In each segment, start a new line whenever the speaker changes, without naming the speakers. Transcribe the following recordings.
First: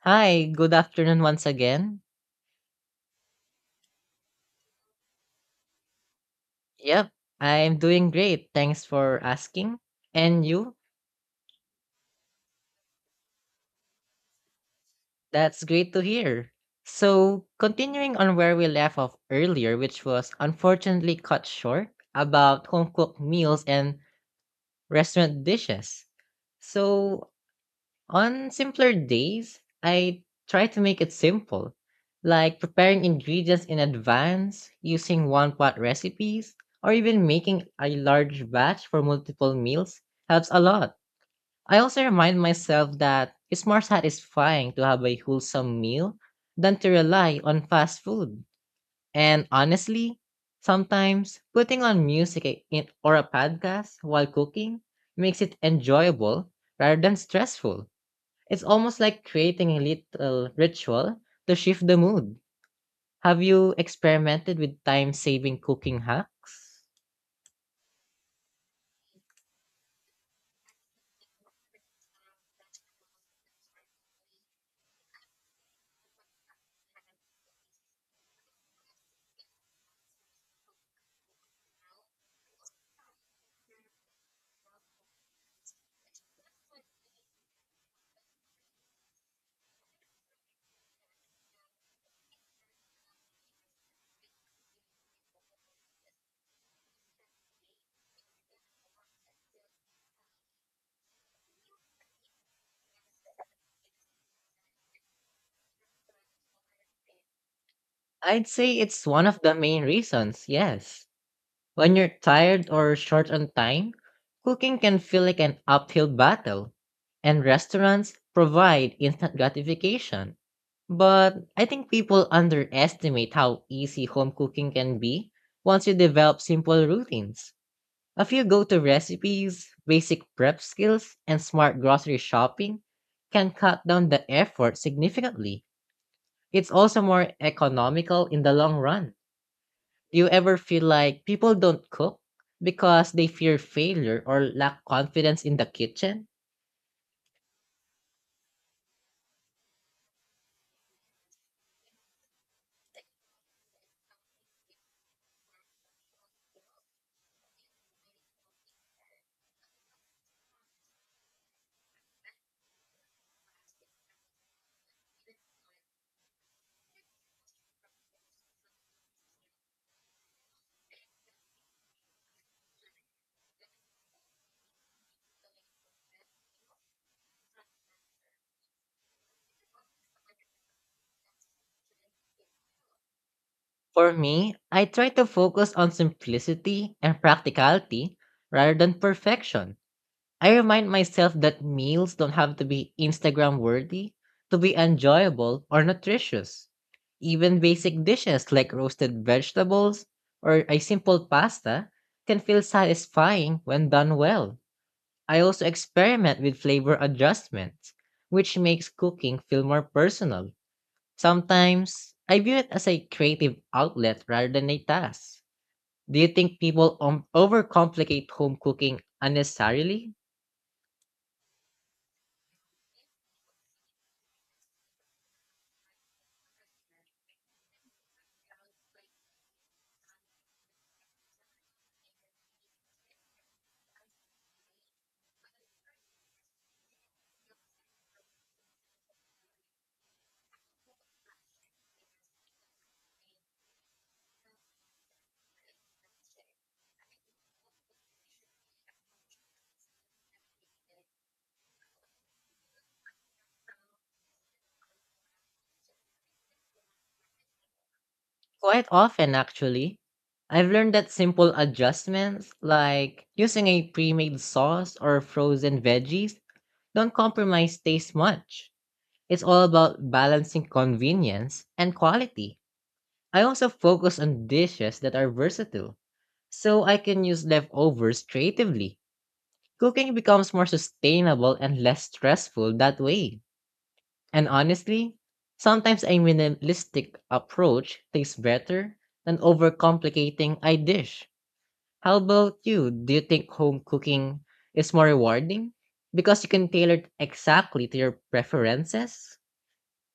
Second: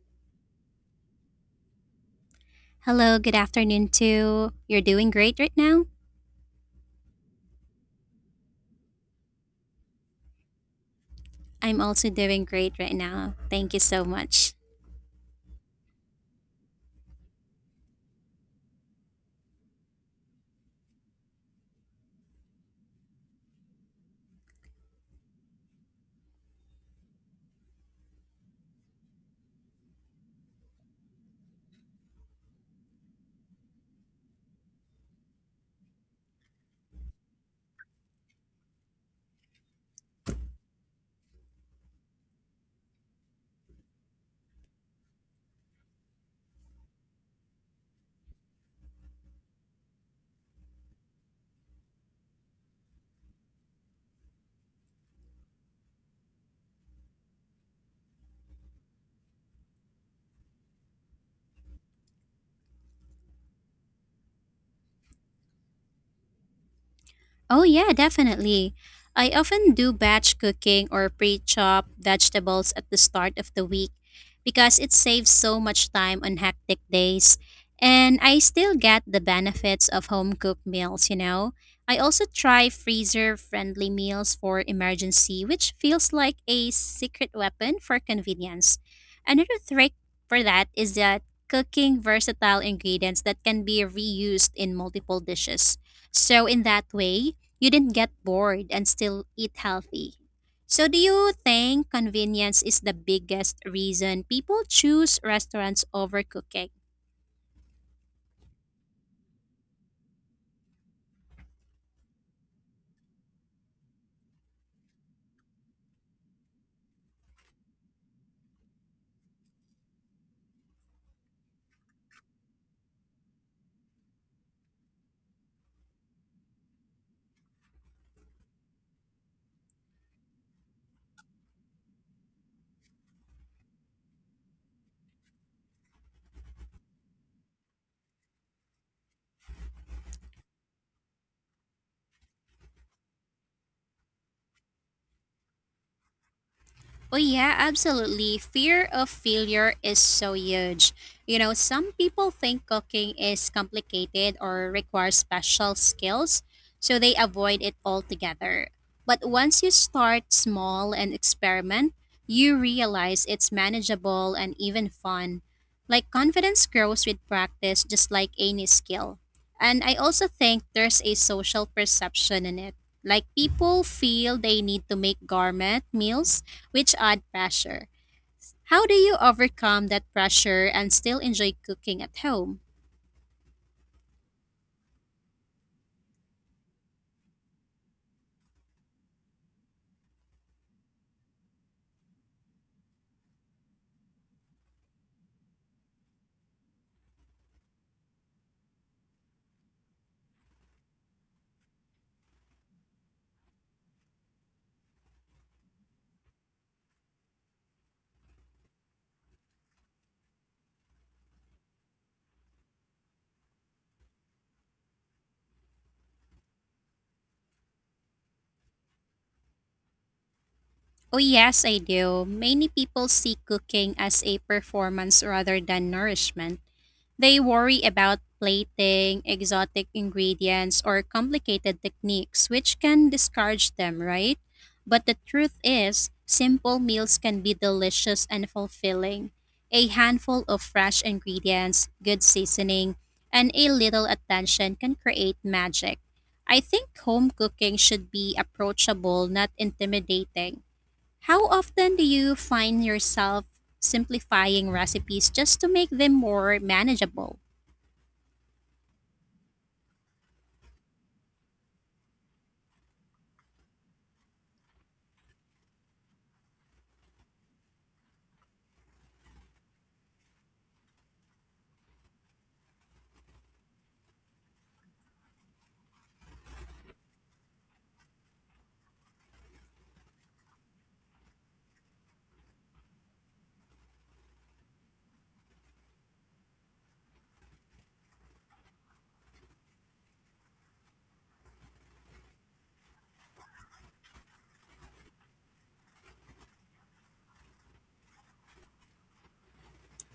Hi, good afternoon once again.
Hello, good afternoon too. You're doing great right now?
Yep, I'm doing great. Thanks for asking. And you?
I'm also doing great right now. Thank you so much.
That's great to hear. So, continuing on where we left off earlier, which was unfortunately cut short about home cooked meals and restaurant dishes. So, on simpler days, I try to make it simple, like preparing ingredients in advance, using one pot recipes, or even making a large batch for multiple meals helps a lot. I also remind myself that it's more satisfying to have a wholesome meal than to rely on fast food. And honestly, sometimes putting on music in, or a podcast while cooking makes it enjoyable rather than stressful. It's almost like creating a little ritual to shift the mood. Have you experimented with time saving cooking hacks?
Oh, yeah, definitely. I often do batch cooking or pre chop vegetables at the start of the week because it saves so much time on hectic days. And I still get the benefits of home cooked meals, you know. I also try freezer friendly meals for emergency, which feels like a secret weapon for convenience. Another trick for that is that cooking versatile ingredients that can be reused in multiple dishes. So, in that way, you didn't get bored and still eat healthy. So, do you think convenience is the biggest reason people choose restaurants over cooking?
I'd say it's one of the main reasons, yes. When you're tired or short on time, cooking can feel like an uphill battle, and restaurants provide instant gratification. But I think people underestimate how easy home cooking can be once you develop simple routines. A few go to recipes, basic prep skills, and smart grocery shopping can cut down the effort significantly. It's also more economical in the long run. Do you ever feel like people don't cook because they fear failure or lack confidence in the kitchen?
Oh, yeah, absolutely. Fear of failure is so huge. You know, some people think cooking is complicated or requires special skills, so they avoid it altogether. But once you start small and experiment, you realize it's manageable and even fun. Like, confidence grows with practice, just like any skill. And I also think there's a social perception in it. Like, people feel they need to make gourmet meals which add pressure. How do you overcome that pressure and still enjoy cooking at home?
For me, I try to focus on simplicity and practicality rather than perfection. I remind myself that meals don't have to be Instagram worthy to be enjoyable or nutritious. Even basic dishes like roasted vegetables or a simple pasta can feel satisfying when done well. I also experiment with flavor adjustments, which makes cooking feel more personal. Sometimes I view it as a creative outlet rather than a task. Do you think people overcomplicate home cooking unnecessarily?
Oh, yes, I do. Many people see cooking as a performance rather than nourishment. They worry about plating, exotic ingredients, or complicated techniques, which can discourage them, right? But the truth is, simple meals can be delicious and fulfilling. A handful of fresh ingredients, good seasoning, and a little attention can create magic. I think home cooking should be approachable, not intimidating. How often do you find yourself simplifying recipes just to make them more manageable?
Quite often, actually. I've learned that simple adjustments, like using a pre made sauce or frozen veggies, don't compromise taste much. It's all about balancing convenience and quality. I also focus on dishes that are versatile, so I can use leftovers creatively. Cooking becomes more sustainable and less stressful that way. And honestly, sometimes a minimalistic approach tastes better than overcomplicating a dish. How about you? Do you think home cooking is more rewarding? Because you can tailor it exactly to your preferences?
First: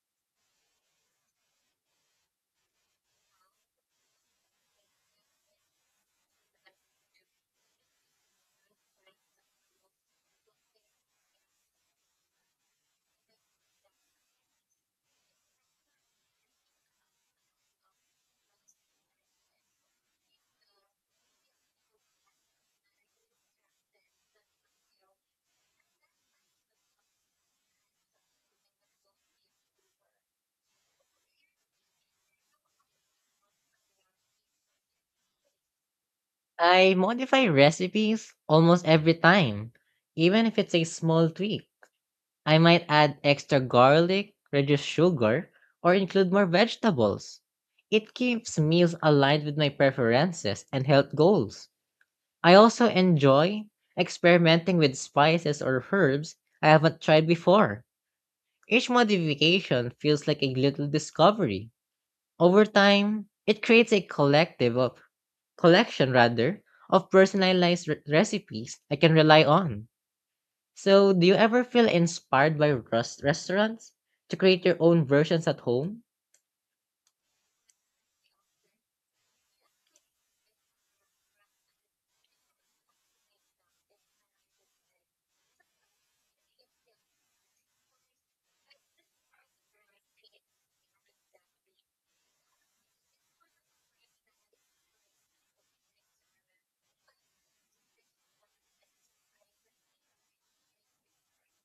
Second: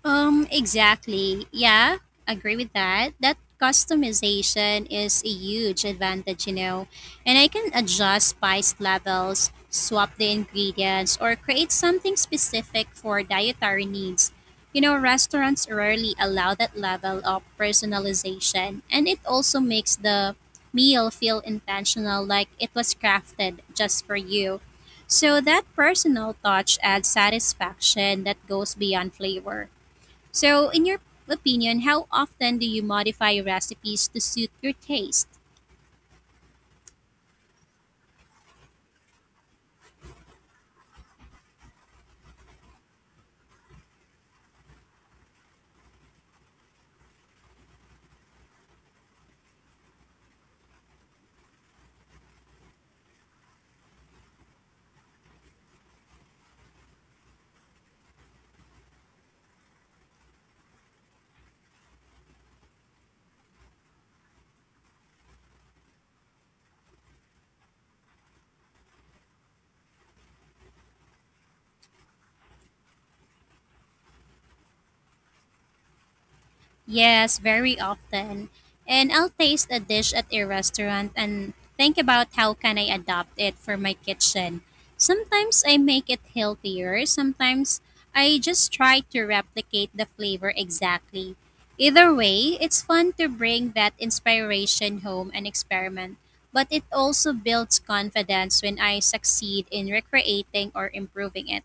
Exactly. Yeah, agree with that. That customization is a huge advantage, you know. And I can adjust spice levels, swap the ingredients, or create something specific for dietary needs. You know, restaurants rarely allow that level of personalization, and it also makes the meal feel intentional, like it was crafted just for you. So that personal touch adds satisfaction that goes beyond flavor. So, in your opinion, how often do you modify recipes to suit your taste?
I modify recipes almost every time, even if it's a small tweak. I might add extra garlic, reduce sugar, or include more vegetables. It keeps meals aligned with my preferences and health goals. I also enjoy experimenting with spices or herbs I haven't tried before. Each modification feels like a little discovery. Over time, it creates a collective of collection rather of personalized recipes I can rely on. So, do you ever feel inspired by restaurants to create your own versions at home?
Yes, very often. And I'll taste a dish at a restaurant and think about how can I adopt it for my kitchen. Sometimes I make it healthier, sometimes I just try to replicate the flavor exactly. Either way, it's fun to bring that inspiration home and experiment, but it also builds confidence when I succeed in recreating or improving it.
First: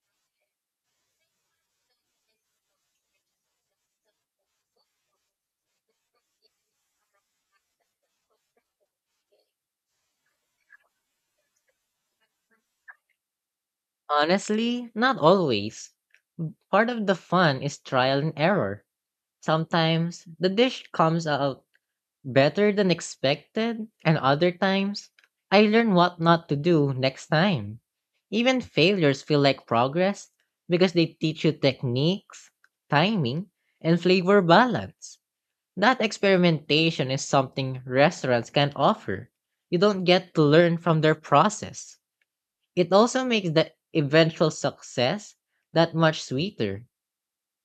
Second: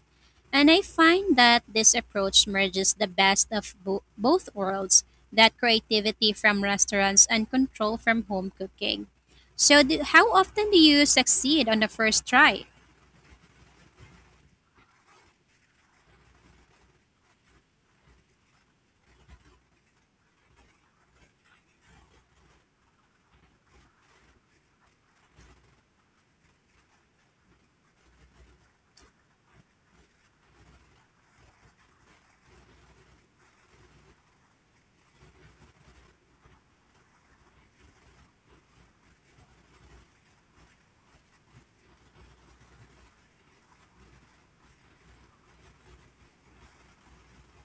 And I find that this approach merges the best of both worlds, that creativity from restaurants and control from home cooking. So, how often do you succeed on the first try?
Honestly, not always. Part of the fun is trial and error. Sometimes the dish comes out better than expected, and other times, I learn what not to do next time. Even failures feel like progress because they teach you techniques, timing, and flavor balance. That experimentation is something restaurants can not offer. You don't get to learn from their process. It also makes the eventual success that much sweeter.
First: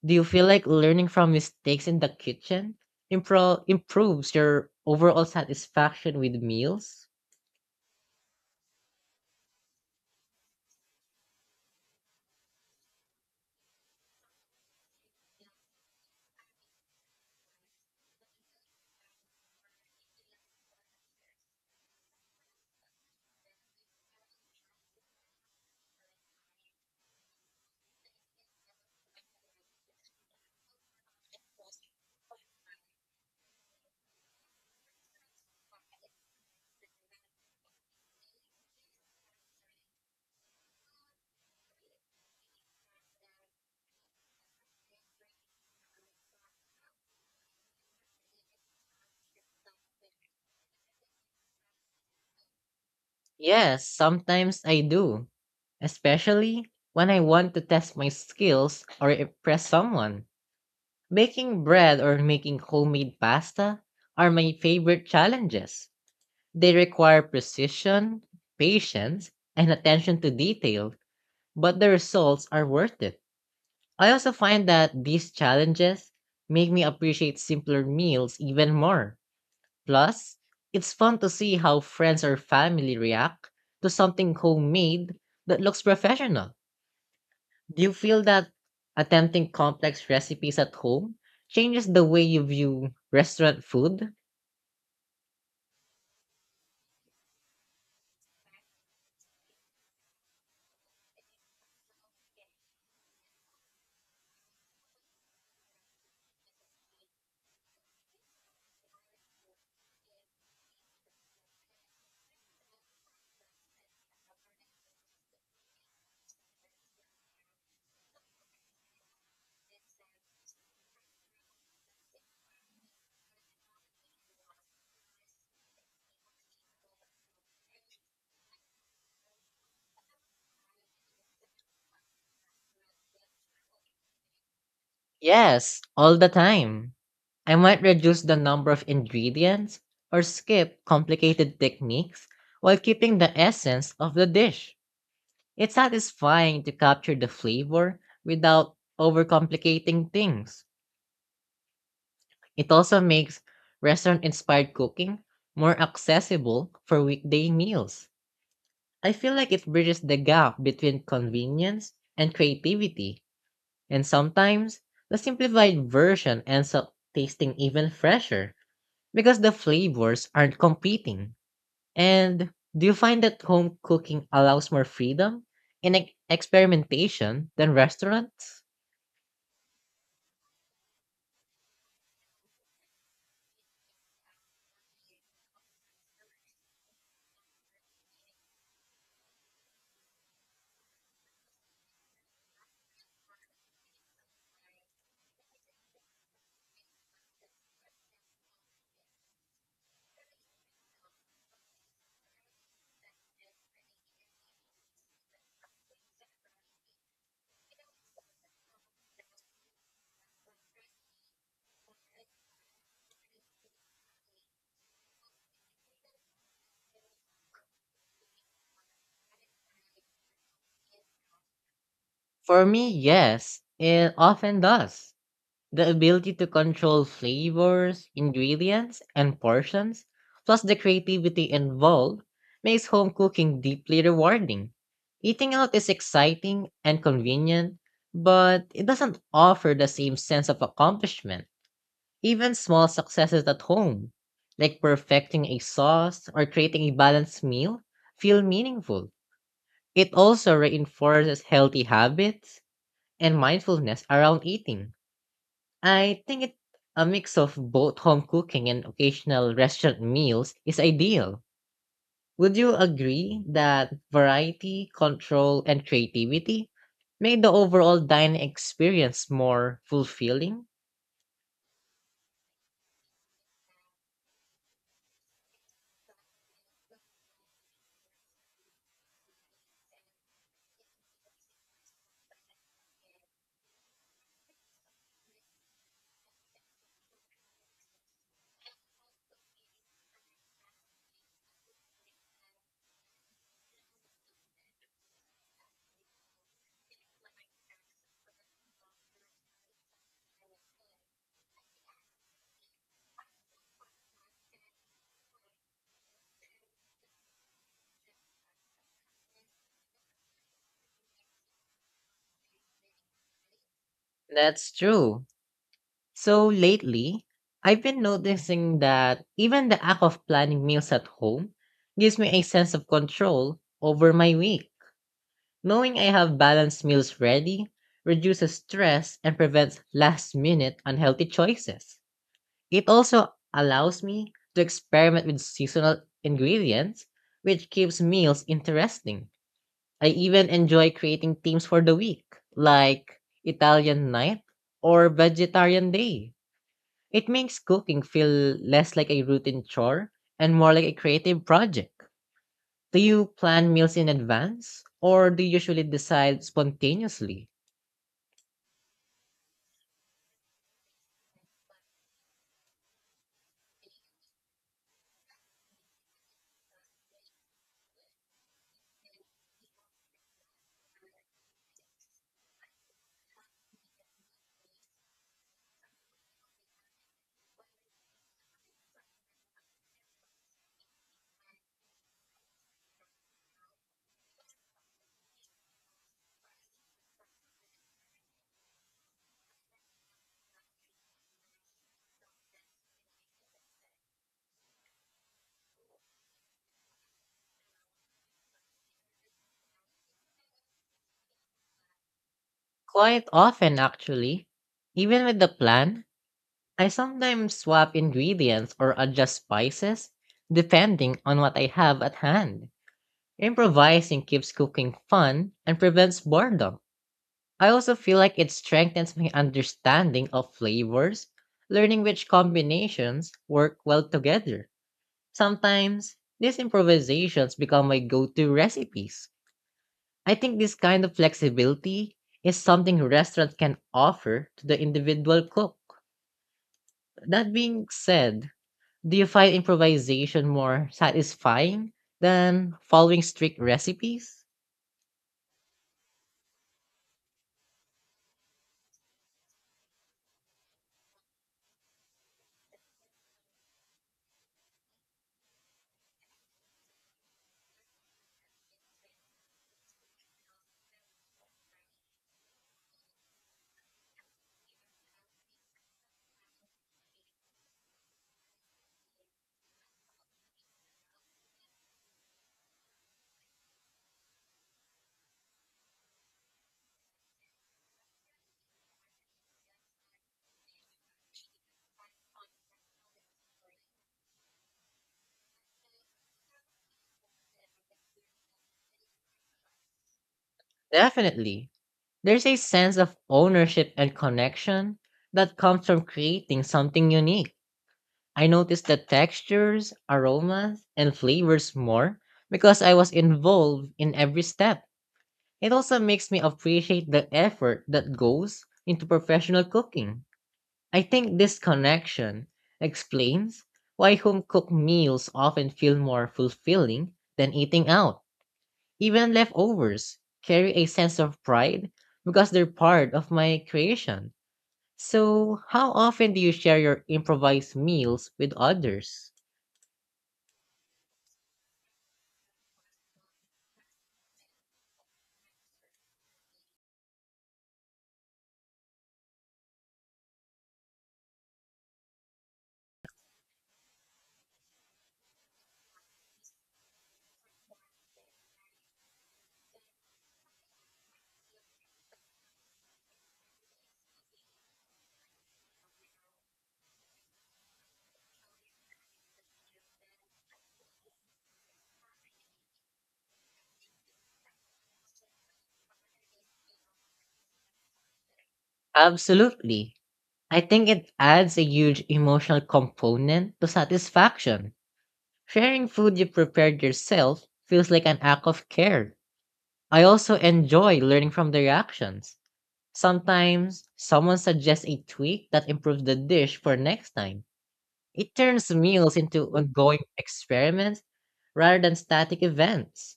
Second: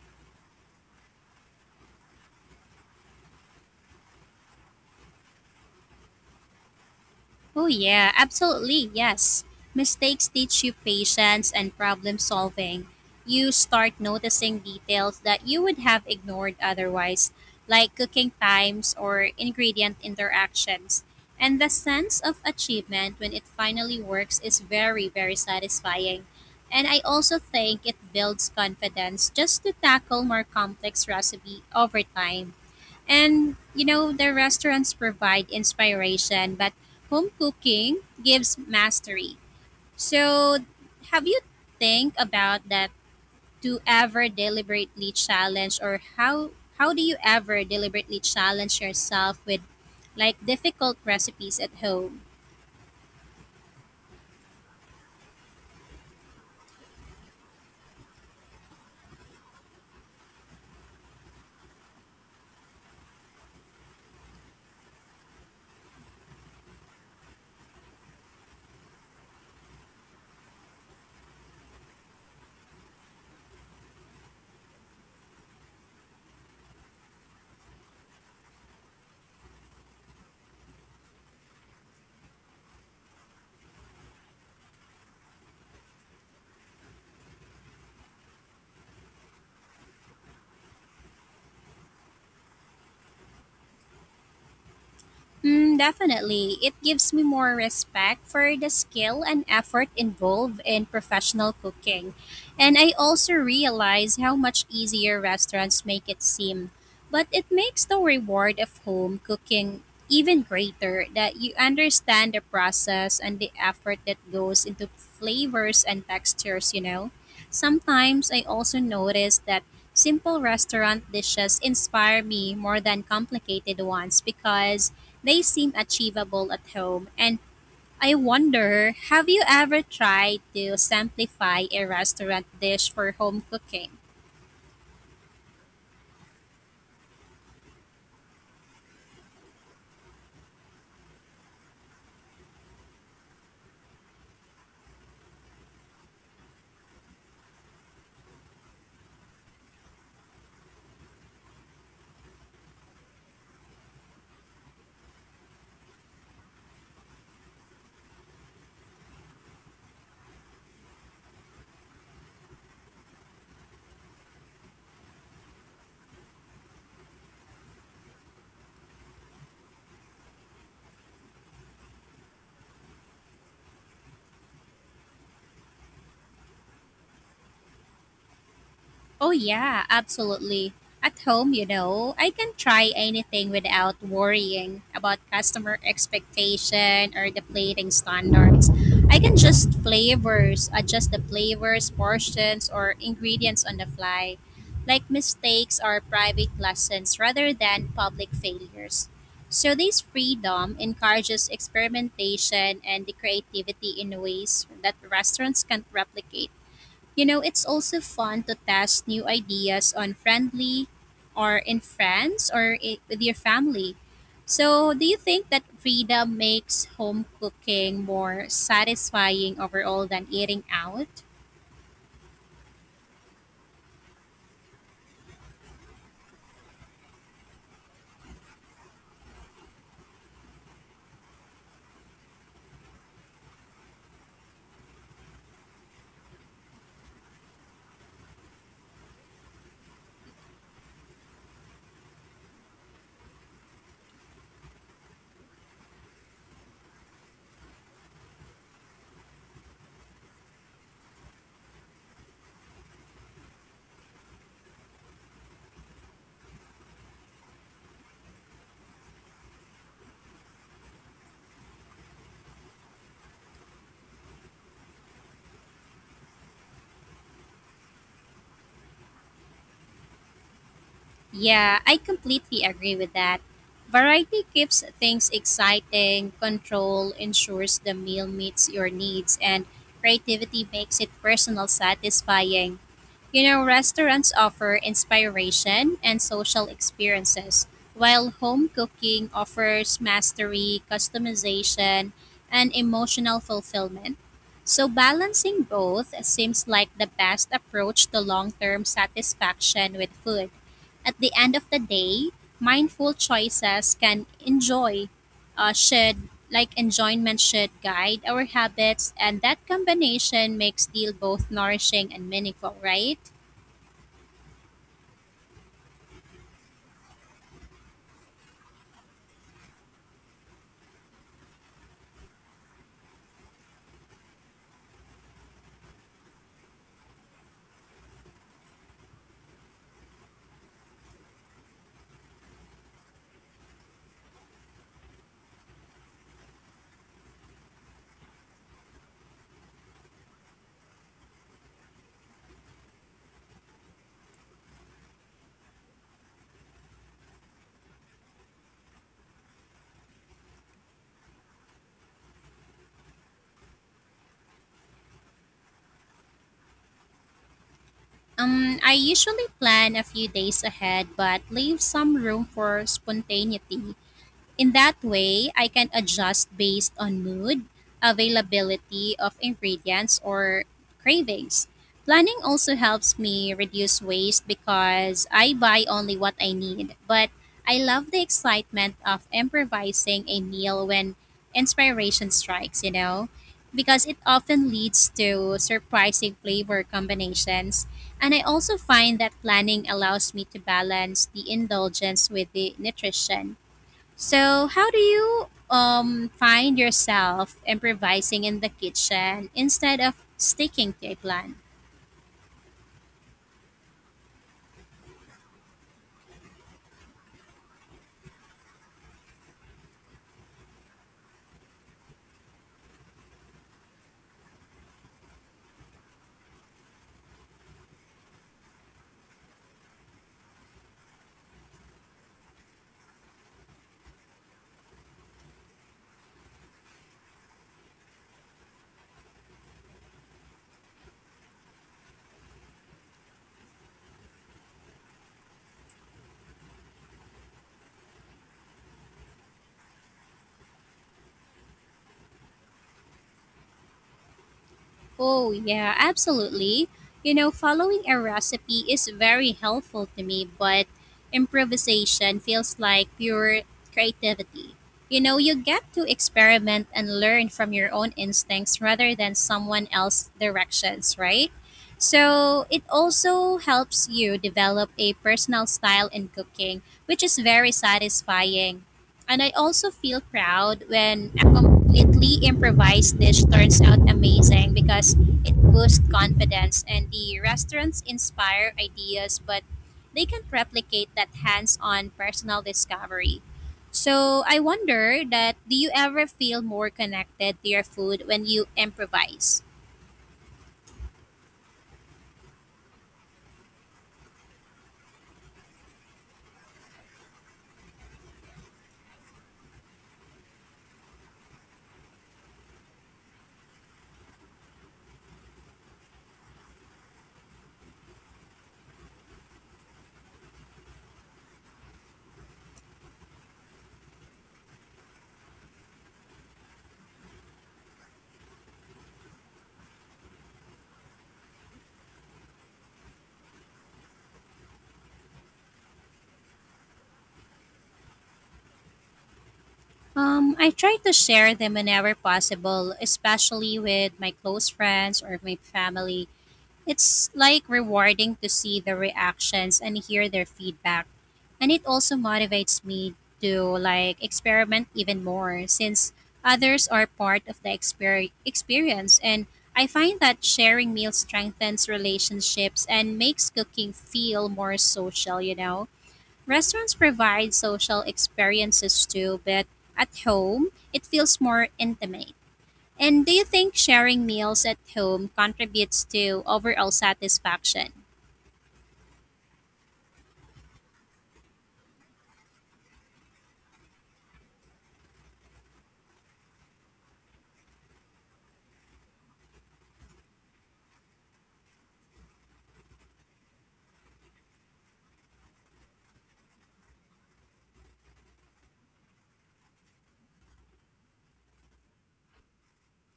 Do you feel like learning from mistakes in the kitchen improves your overall satisfaction with meals?
Oh, yeah, absolutely, yes. Mistakes teach you patience and problem solving. You start noticing details that you would have ignored otherwise, like cooking times or ingredient interactions. And the sense of achievement when it finally works is very, very satisfying. And I also think it builds confidence just to tackle more complex recipe over time. And you know, the restaurants provide inspiration, but home cooking gives mastery. So, have you think about that to ever deliberately challenge or how do you ever deliberately challenge yourself with like difficult recipes at home?
Yes, sometimes I do, especially when I want to test my skills or impress someone. Baking bread or making homemade pasta are my favorite challenges. They require precision, patience, and attention to detail, but the results are worth it. I also find that these challenges make me appreciate simpler meals even more. Plus, it's fun to see how friends or family react to something homemade that looks professional. Do you feel that attempting complex recipes at home changes the way you view restaurant food?
Mm, definitely. It gives me more respect for the skill and effort involved in professional cooking. And I also realize how much easier restaurants make it seem. But it makes the reward of home cooking even greater, that you understand the process and the effort that goes into flavors and textures, you know. Sometimes I also notice that simple restaurant dishes inspire me more than complicated ones because they seem achievable at home, and I wonder, have you ever tried to simplify a restaurant dish for home cooking?
Yes, all the time. I might reduce the number of ingredients or skip complicated techniques while keeping the essence of the dish. It's satisfying to capture the flavor without overcomplicating things. It also makes restaurant inspired cooking more accessible for weekday meals. I feel like it bridges the gap between convenience and creativity, and sometimes the simplified version ends up tasting even fresher because the flavors aren't competing. And do you find that home cooking allows more freedom in experimentation than restaurants?
Oh, yeah, absolutely. At home, you know, I can try anything without worrying about customer expectation or the plating standards. I can just adjust the flavors, portions, or ingredients on the fly. Like mistakes are private lessons rather than public failures. So, this freedom encourages experimentation and the creativity in ways that restaurants can't replicate. You know, it's also fun to test new ideas on friendly or in friends or I with your family. So, do you think that freedom makes home cooking more satisfying overall than eating out?
For me, yes, it often does. The ability to control flavors, ingredients, and portions, plus the creativity involved, makes home cooking deeply rewarding. Eating out is exciting and convenient, but it doesn't offer the same sense of accomplishment. Even small successes at home, like perfecting a sauce or creating a balanced meal, feel meaningful. It also reinforces healthy habits and mindfulness around eating. I think it a mix of both home cooking and occasional restaurant meals is ideal. Would you agree that variety, control, and creativity make the overall dining experience more fulfilling?
Yeah, I completely agree with that. Variety keeps things exciting, control ensures the meal meets your needs, and creativity makes it personal satisfying. You know, restaurants offer inspiration and social experiences, while home cooking offers mastery, customization, and emotional fulfillment. So, balancing both seems like the best approach to long term satisfaction with food. At the end of the day, mindful choices can enjoy, should, like enjoyment should guide our habits, and that combination makes deal both nourishing and meaningful, right?
That's true. So lately, I've been noticing that even the act of planning meals at home gives me a sense of control over my week. Knowing I have balanced meals ready reduces stress and prevents last minute unhealthy choices. It also allows me to experiment with seasonal ingredients, which keeps meals interesting. I even enjoy creating themes for the week, like Italian night or vegetarian day. It makes cooking feel less like a routine chore and more like a creative project. Do you plan meals in advance or do you usually decide spontaneously?
I usually plan a few days ahead, but leave some room for spontaneity. In that way, I can adjust based on mood, availability of ingredients, or cravings. Planning also helps me reduce waste because I buy only what I need, but I love the excitement of improvising a meal when inspiration strikes, you know, because it often leads to surprising flavor combinations. And I also find that planning allows me to balance the indulgence with the nutrition. So, how do you find yourself improvising in the kitchen instead of sticking to a plan?
Quite often, actually. Even with the plan, I sometimes swap ingredients or adjust spices, depending on what I have at hand. Improvising keeps cooking fun and prevents boredom. I also feel like it strengthens my understanding of flavors, learning which combinations work well together. Sometimes, these improvisations become my go to recipes. I think this kind of flexibility is something restaurants can offer to the individual cook. That being said, do you find improvisation more satisfying than following strict recipes?
Oh, yeah, absolutely. You know, following a recipe is very helpful to me, but improvisation feels like pure creativity. You know, you get to experiment and learn from your own instincts rather than someone else's directions, right? So, it also helps you develop a personal style in cooking, which is very satisfying. And I also feel proud when a completely improvised dish turns out amazing because it boosts confidence and the restaurants inspire ideas, but they can't replicate that hands on personal discovery. So I wonder that, do you ever feel more connected to your food when you improvise?
Definitely. There's a sense of ownership and connection that comes from creating something unique. I noticed the textures, aromas, and flavors more because I was involved in every step. It also makes me appreciate the effort that goes into professional cooking. I think this connection explains why home cooked meals often feel more fulfilling than eating out. Even leftovers carry a sense of pride because they're part of my creation. So, how often do you share your improvised meals with others?
I try to share them whenever possible, especially with my close friends or my family. It's like rewarding to see the reactions and hear their feedback. And it also motivates me to like experiment even more, since others are part of the experience. And I find that sharing meals strengthens relationships and makes cooking feel more social, you know. Restaurants provide social experiences too, but at home it feels more intimate. And do you think sharing meals at home contributes to overall satisfaction?
Absolutely. I think it adds a huge emotional component to satisfaction. Sharing food you prepared yourself feels like an act of care. I also enjoy learning from their actions. Sometimes someone suggests a tweak that improves the dish for next time. It turns meals into ongoing experiments rather than static events.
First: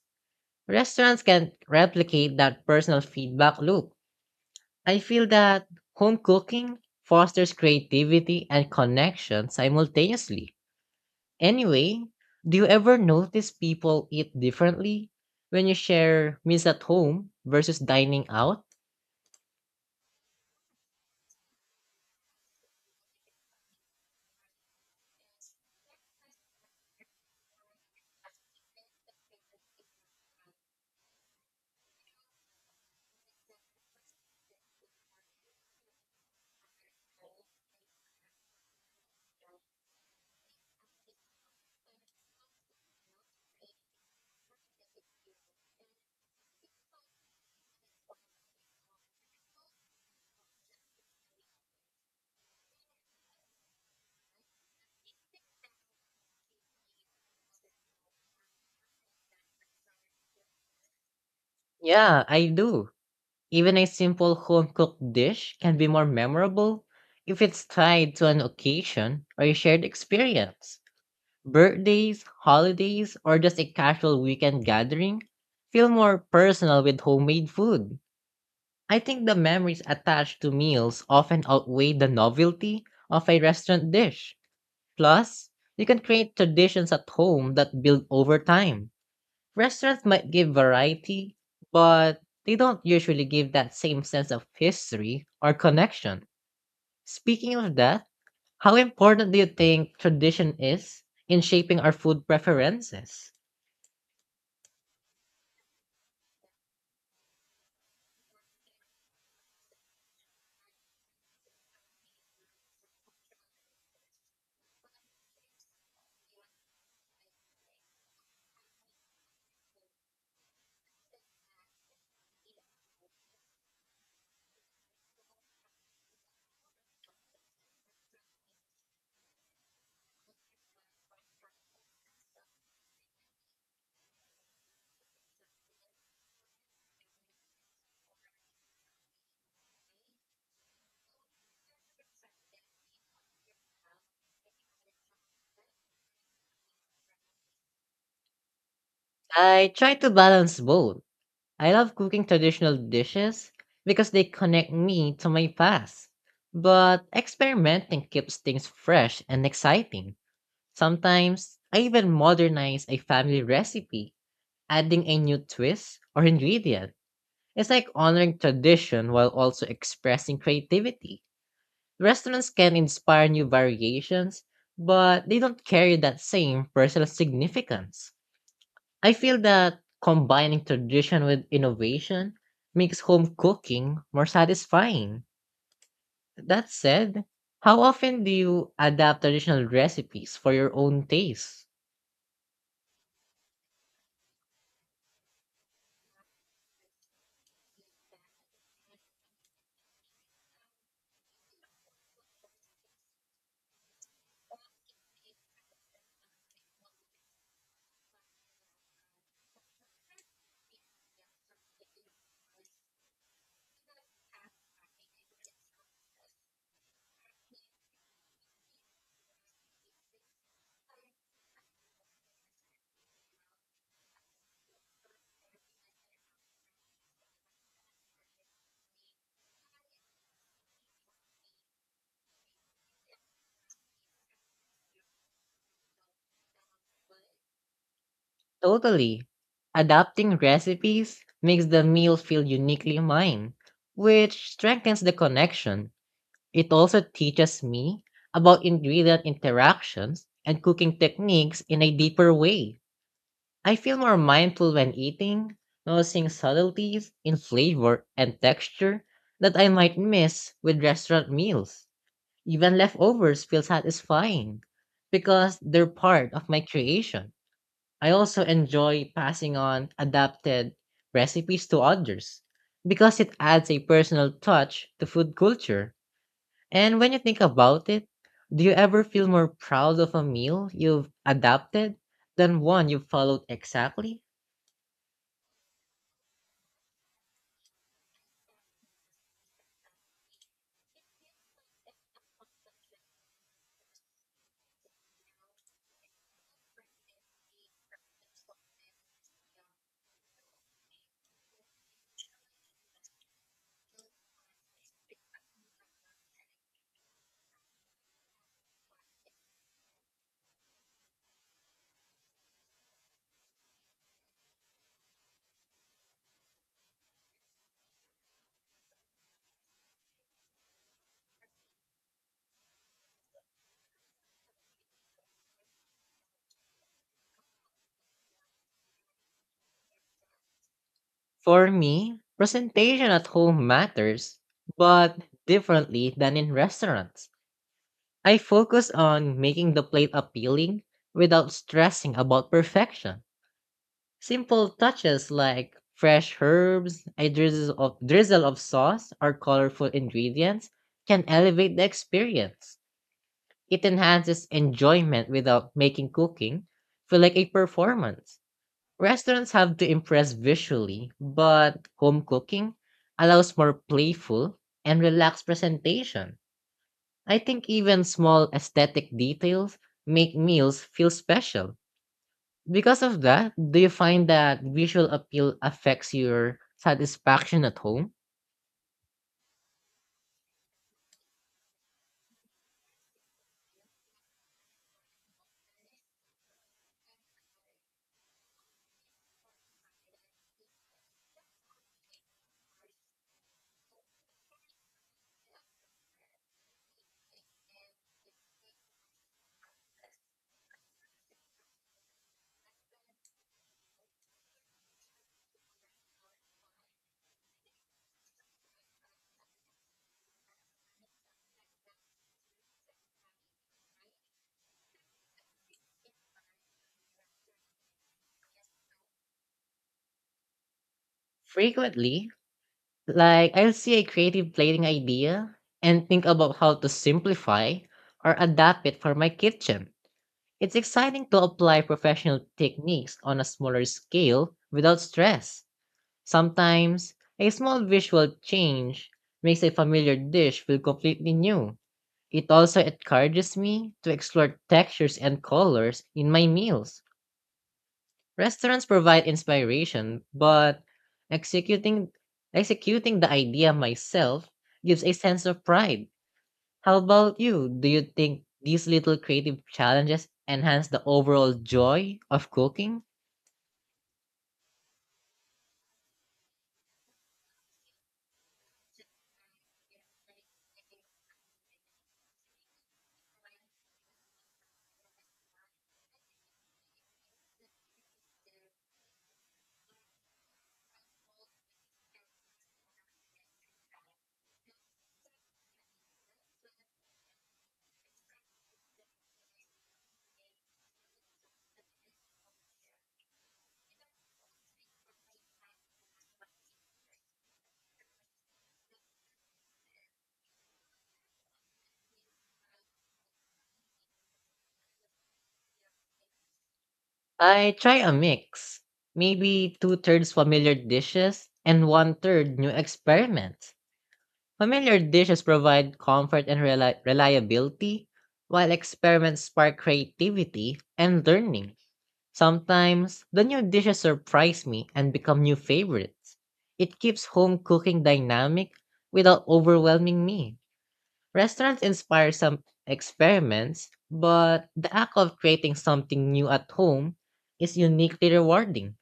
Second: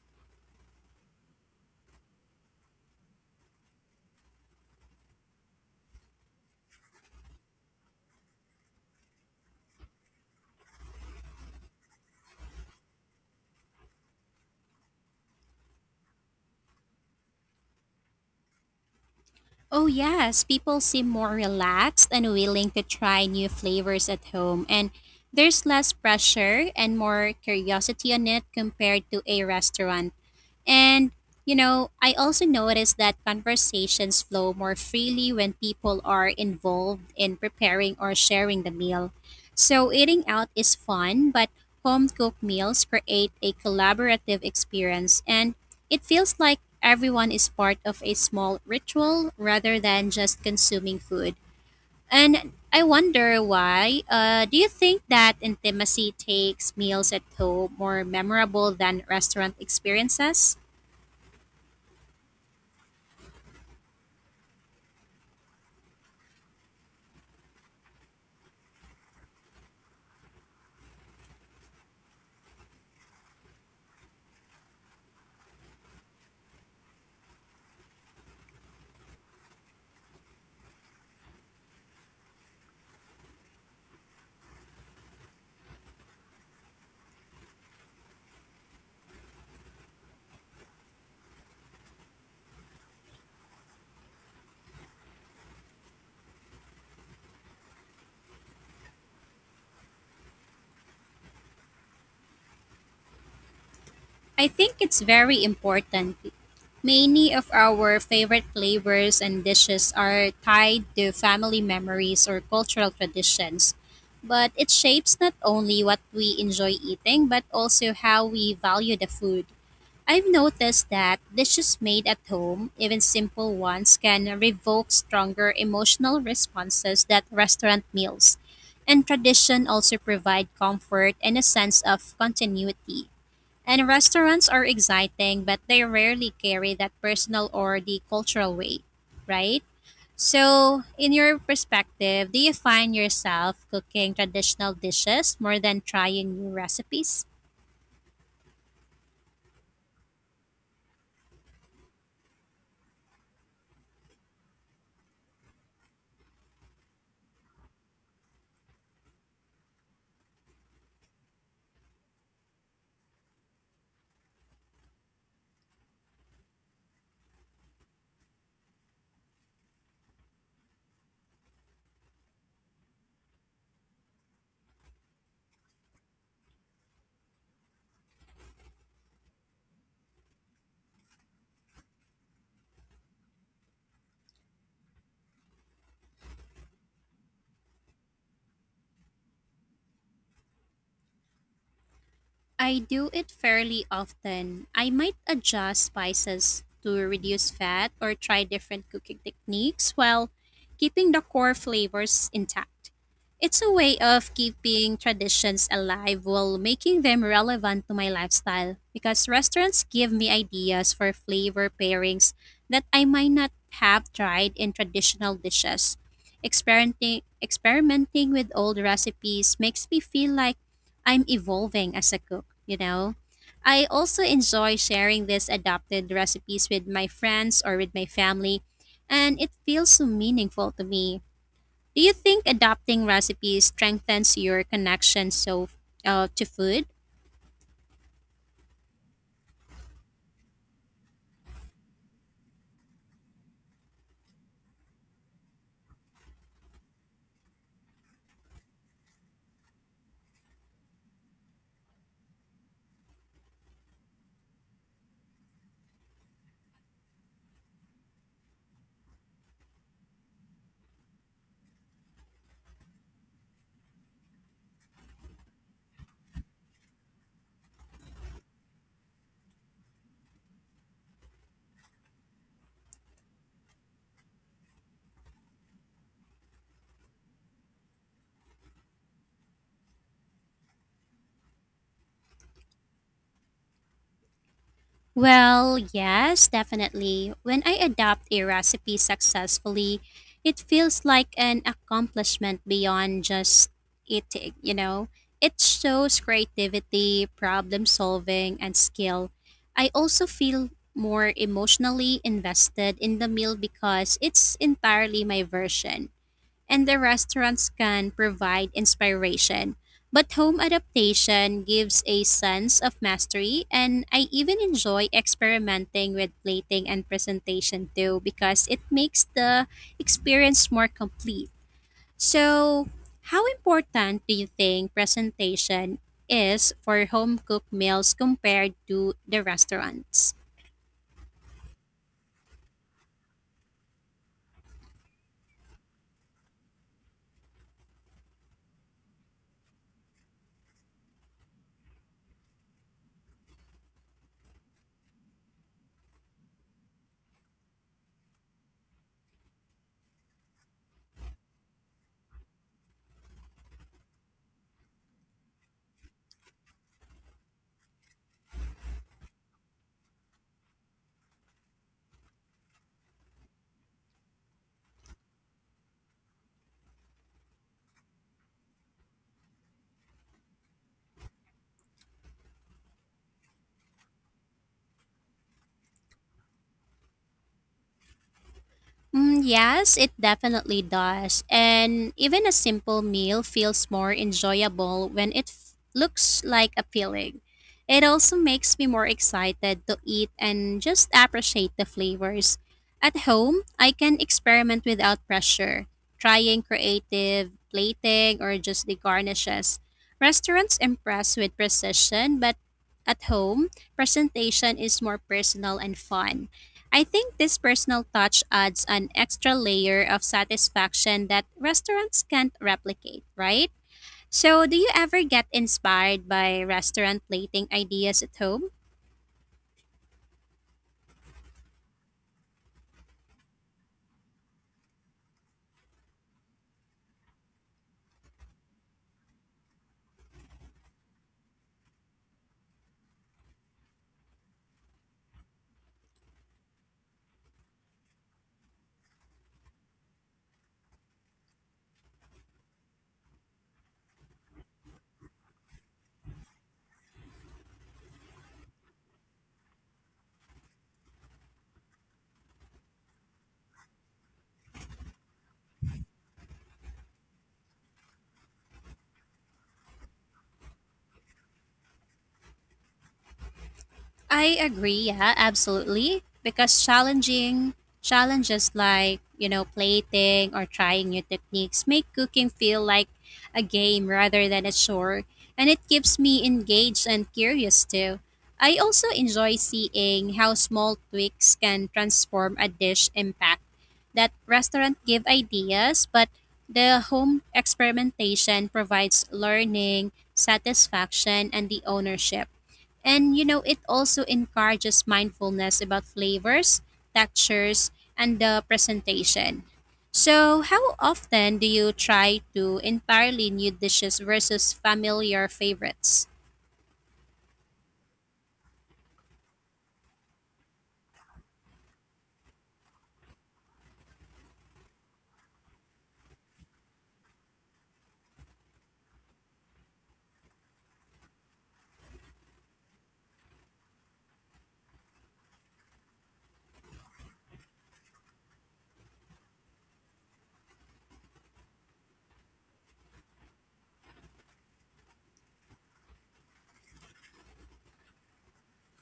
Restaurants can replicate that personal feedback loop. I feel that home cooking fosters creativity and connection simultaneously. Anyway, do you ever notice people eat differently when you share meals at home versus dining out?
Oh, yes, people seem more relaxed and willing to try new flavors at home, and there's less pressure and more curiosity on it compared to a restaurant. And, you know, I also noticed that conversations flow more freely when people are involved in preparing or sharing the meal. So eating out is fun, but home cooked meals create a collaborative experience, and it feels like everyone is part of a small ritual rather than just consuming food. And I wonder why. Do you think that intimacy takes meals at home more memorable than restaurant experiences?
Yeah, I do. Even a simple home cooked dish can be more memorable if it's tied to an occasion or a shared experience. Birthdays, holidays, or just a casual weekend gathering feel more personal with homemade food. I think the memories attached to meals often outweigh the novelty of a restaurant dish. Plus, you can create traditions at home that build over time. Restaurants might give variety, but they don't usually give that same sense of history or connection. Speaking of that, how important do you think tradition is in shaping our food preferences?
I think it's very important. Many of our favorite flavors and dishes are tied to family memories or cultural traditions. But it shapes not only what we enjoy eating, but also how we value the food. I've noticed that dishes made at home, even simple ones, can revoke stronger emotional responses than restaurant meals. And tradition also provide comfort and a sense of continuity. And restaurants are exciting, but they rarely carry that personal or the cultural weight, right? So, in your perspective, do you find yourself cooking traditional dishes more than trying new recipes?
I try to balance both. I love cooking traditional dishes because they connect me to my past, but experimenting keeps things fresh and exciting. Sometimes I even modernize a family recipe, adding a new twist or ingredient. It's like honoring tradition while also expressing creativity. Restaurants can inspire new variations, but they don't carry that same personal significance. I feel that combining tradition with innovation makes home cooking more satisfying. That said, how often do you adapt traditional recipes for your own taste?
I do it fairly often. I might adjust spices to reduce fat or try different cooking techniques while keeping the core flavors intact. It's a way of keeping traditions alive while making them relevant to my lifestyle, because restaurants give me ideas for flavor pairings that I might not have tried in traditional dishes. Experimenting with old recipes makes me feel like I'm evolving as a cook, you know? I also enjoy sharing these adopted recipes with my friends or with my family, and it feels so meaningful to me. Do you think adopting recipes strengthens your connection to food?
Totally. Adapting recipes makes the meal feel uniquely mine, which strengthens the connection. It also teaches me about ingredient interactions and cooking techniques in a deeper way. I feel more mindful when eating, noticing subtleties in flavor and texture that I might miss with restaurant meals. Even leftovers feel satisfying because they're part of my creation. I also enjoy passing on adapted recipes to others because it adds a personal touch to food culture. And when you think about it, do you ever feel more proud of a meal you've adapted than one you followed exactly?
Well, yes, definitely. When I adopt a recipe successfully, it feels like an accomplishment beyond just eating, you know? It shows creativity, problem solving, and skill. I also feel more emotionally invested in the meal because it's entirely my version. And the restaurants can provide inspiration. But home adaptation gives a sense of mastery, and I even enjoy experimenting with plating and presentation too, because it makes the experience more complete. So, how important do you think presentation is for home cooked meals compared to the restaurants?
For me, presentation at home matters, but differently than in restaurants. I focus on making the plate appealing without stressing about perfection. Simple touches like fresh herbs, a drizzle of sauce, or colorful ingredients can elevate the experience. It enhances enjoyment without making cooking feel like a performance. Restaurants have to impress visually, but home cooking allows more playful and relaxed presentation. I think even small aesthetic details make meals feel special. Because of that, do you find that visual appeal affects your satisfaction at home?
Mm, yes, it definitely does. And even a simple meal feels more enjoyable when it looks like appealing. It also makes me more excited to eat and just appreciate the flavors. At home, I can experiment without pressure, trying creative plating or just the garnishes. Restaurants impress with precision, but at home, presentation is more personal and fun. I think this personal touch adds an extra layer of satisfaction that restaurants can't replicate, right? So, do you ever get inspired by restaurant plating ideas at home?
Frequently, like I'll see a creative plating idea and think about how to simplify or adapt it for my kitchen. It's exciting to apply professional techniques on a smaller scale without stress. Sometimes, a small visual change makes a familiar dish feel completely new. It also encourages me to explore textures and colors in my meals. Restaurants provide inspiration, but executing executing the idea myself gives a sense of pride. How about you? Do you think these little creative challenges enhance the overall joy of cooking?
I agree, yeah, absolutely. Because challenging challenges like, you know, plating or trying new techniques make cooking feel like a game rather than a chore, and it keeps me engaged and curious too. I also enjoy seeing how small tweaks can transform a dish impact. That restaurant give ideas, but the home experimentation provides learning, satisfaction, and the ownership. And you know, it also encourages mindfulness about flavors, textures, and the presentation. So, how often do you try to entirely new dishes versus familiar favorites?
I try a mix. Maybe two thirds familiar dishes and one third new experiments. Familiar dishes provide comfort and reliability, while experiments spark creativity and learning. Sometimes the new dishes surprise me and become new favorites. It keeps home cooking dynamic without overwhelming me. Restaurants inspire some experiments, but the act of creating something new at home is uniquely rewarding.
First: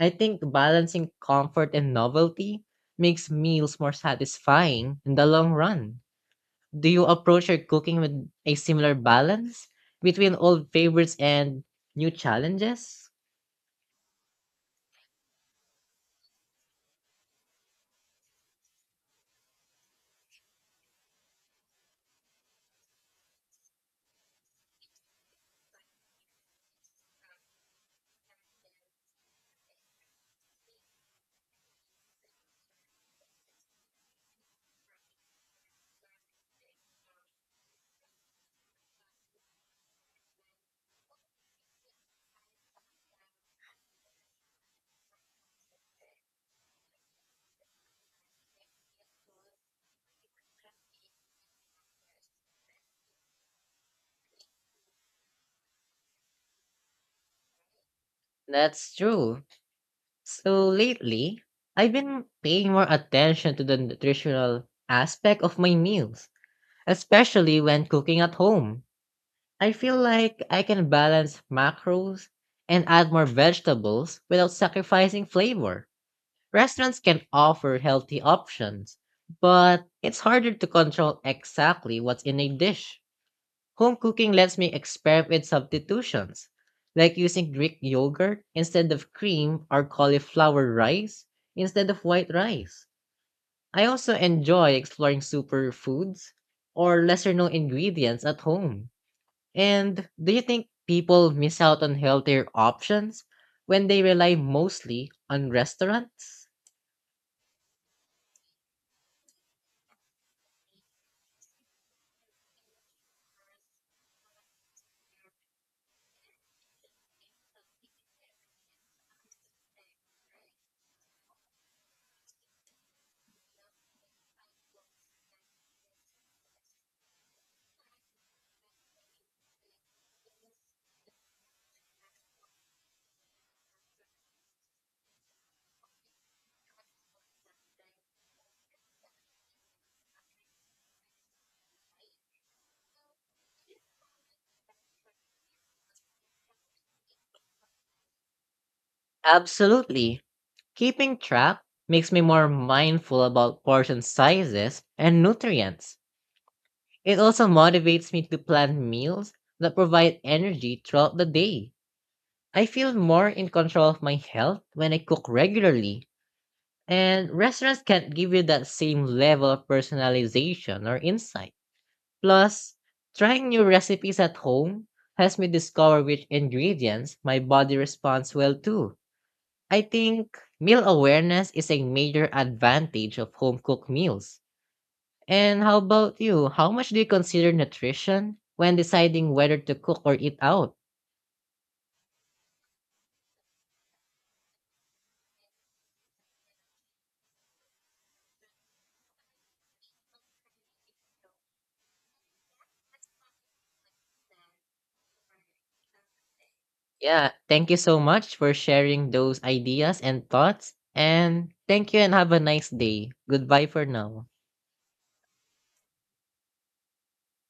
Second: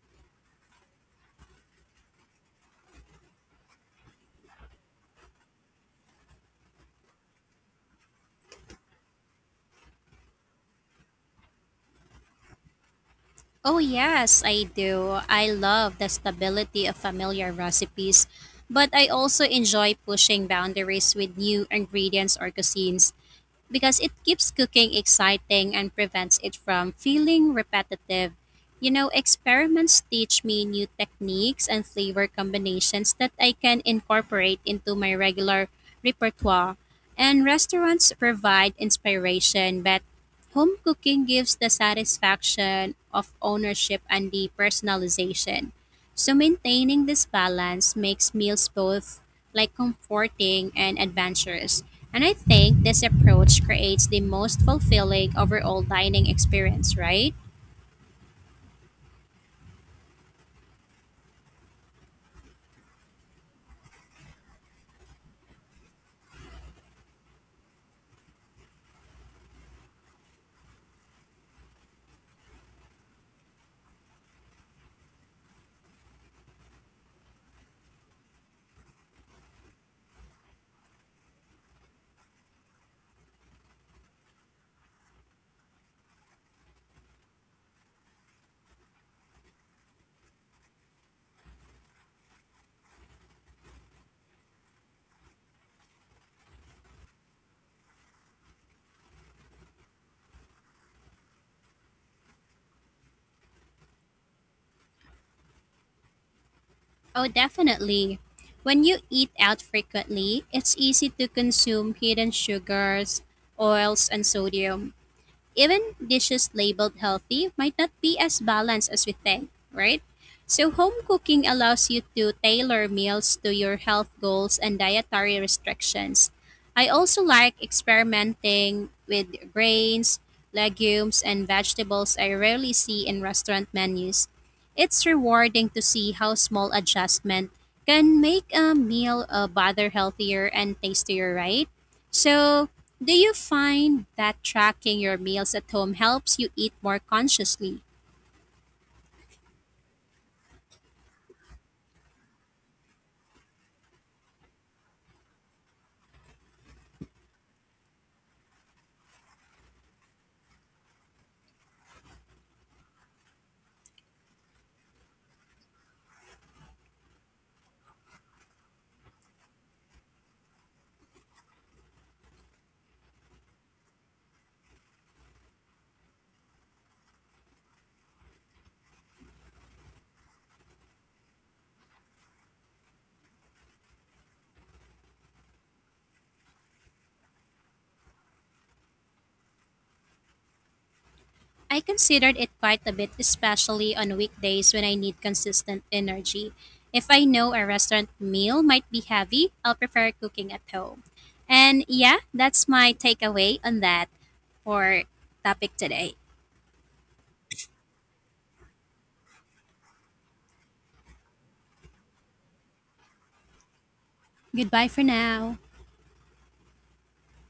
I think balancing comfort and novelty makes meals more satisfying in the long run. Do you approach your cooking with a similar balance between old favorites and new challenges?
Oh, yes, I do. I love the stability of familiar recipes, but I also enjoy pushing boundaries with new ingredients or cuisines, because it keeps cooking exciting and prevents it from feeling repetitive. You know, experiments teach me new techniques and flavor combinations that I can incorporate into my regular repertoire. And restaurants provide inspiration, but home cooking gives the satisfaction of ownership and the personalization. So maintaining this balance makes meals both like comforting and adventurous. And I think this approach creates the most fulfilling overall dining experience, right?
That's true. So lately, I've been paying more attention to the nutritional aspect of my meals, especially when cooking at home. I feel like I can balance macros and add more vegetables without sacrificing flavor. Restaurants can offer healthy options, but it's harder to control exactly what's in a dish. Home cooking lets me experiment with substitutions, like using Greek yogurt instead of cream or cauliflower rice instead of white rice. I also enjoy exploring superfoods or lesser known ingredients at home. And do you think people miss out on healthier options when they rely mostly on restaurants?
Oh, definitely. When you eat out frequently, it's easy to consume hidden sugars, oils, and sodium. Even dishes labeled healthy might not be as balanced as we think, right? So, home cooking allows you to tailor meals to your health goals and dietary restrictions. I also like experimenting with grains, legumes, and vegetables I rarely see in restaurant menus. It's rewarding to see how small adjustment can make a meal bother healthier and tastier, right? So, do you find that tracking your meals at home helps you eat more consciously?
Absolutely. Keeping track makes me more mindful about portion sizes and nutrients. It also motivates me to plan meals that provide energy throughout the day. I feel more in control of my health when I cook regularly, and restaurants can't give you that same level of personalization or insight. Plus, trying new recipes at home helps me discover which ingredients my body responds well to. I think meal awareness is a major advantage of home cooked meals. And how about you? How much do you consider nutrition when deciding whether to cook or eat out?
I considered it quite a bit, especially on weekdays when I need consistent energy. If I know a restaurant meal might be heavy, I'll prefer cooking at home. And yeah, that's my takeaway on that for topic today.
Yeah, thank you so much for sharing those ideas and thoughts. And thank you and have a nice day. Goodbye for now.
Goodbye for now.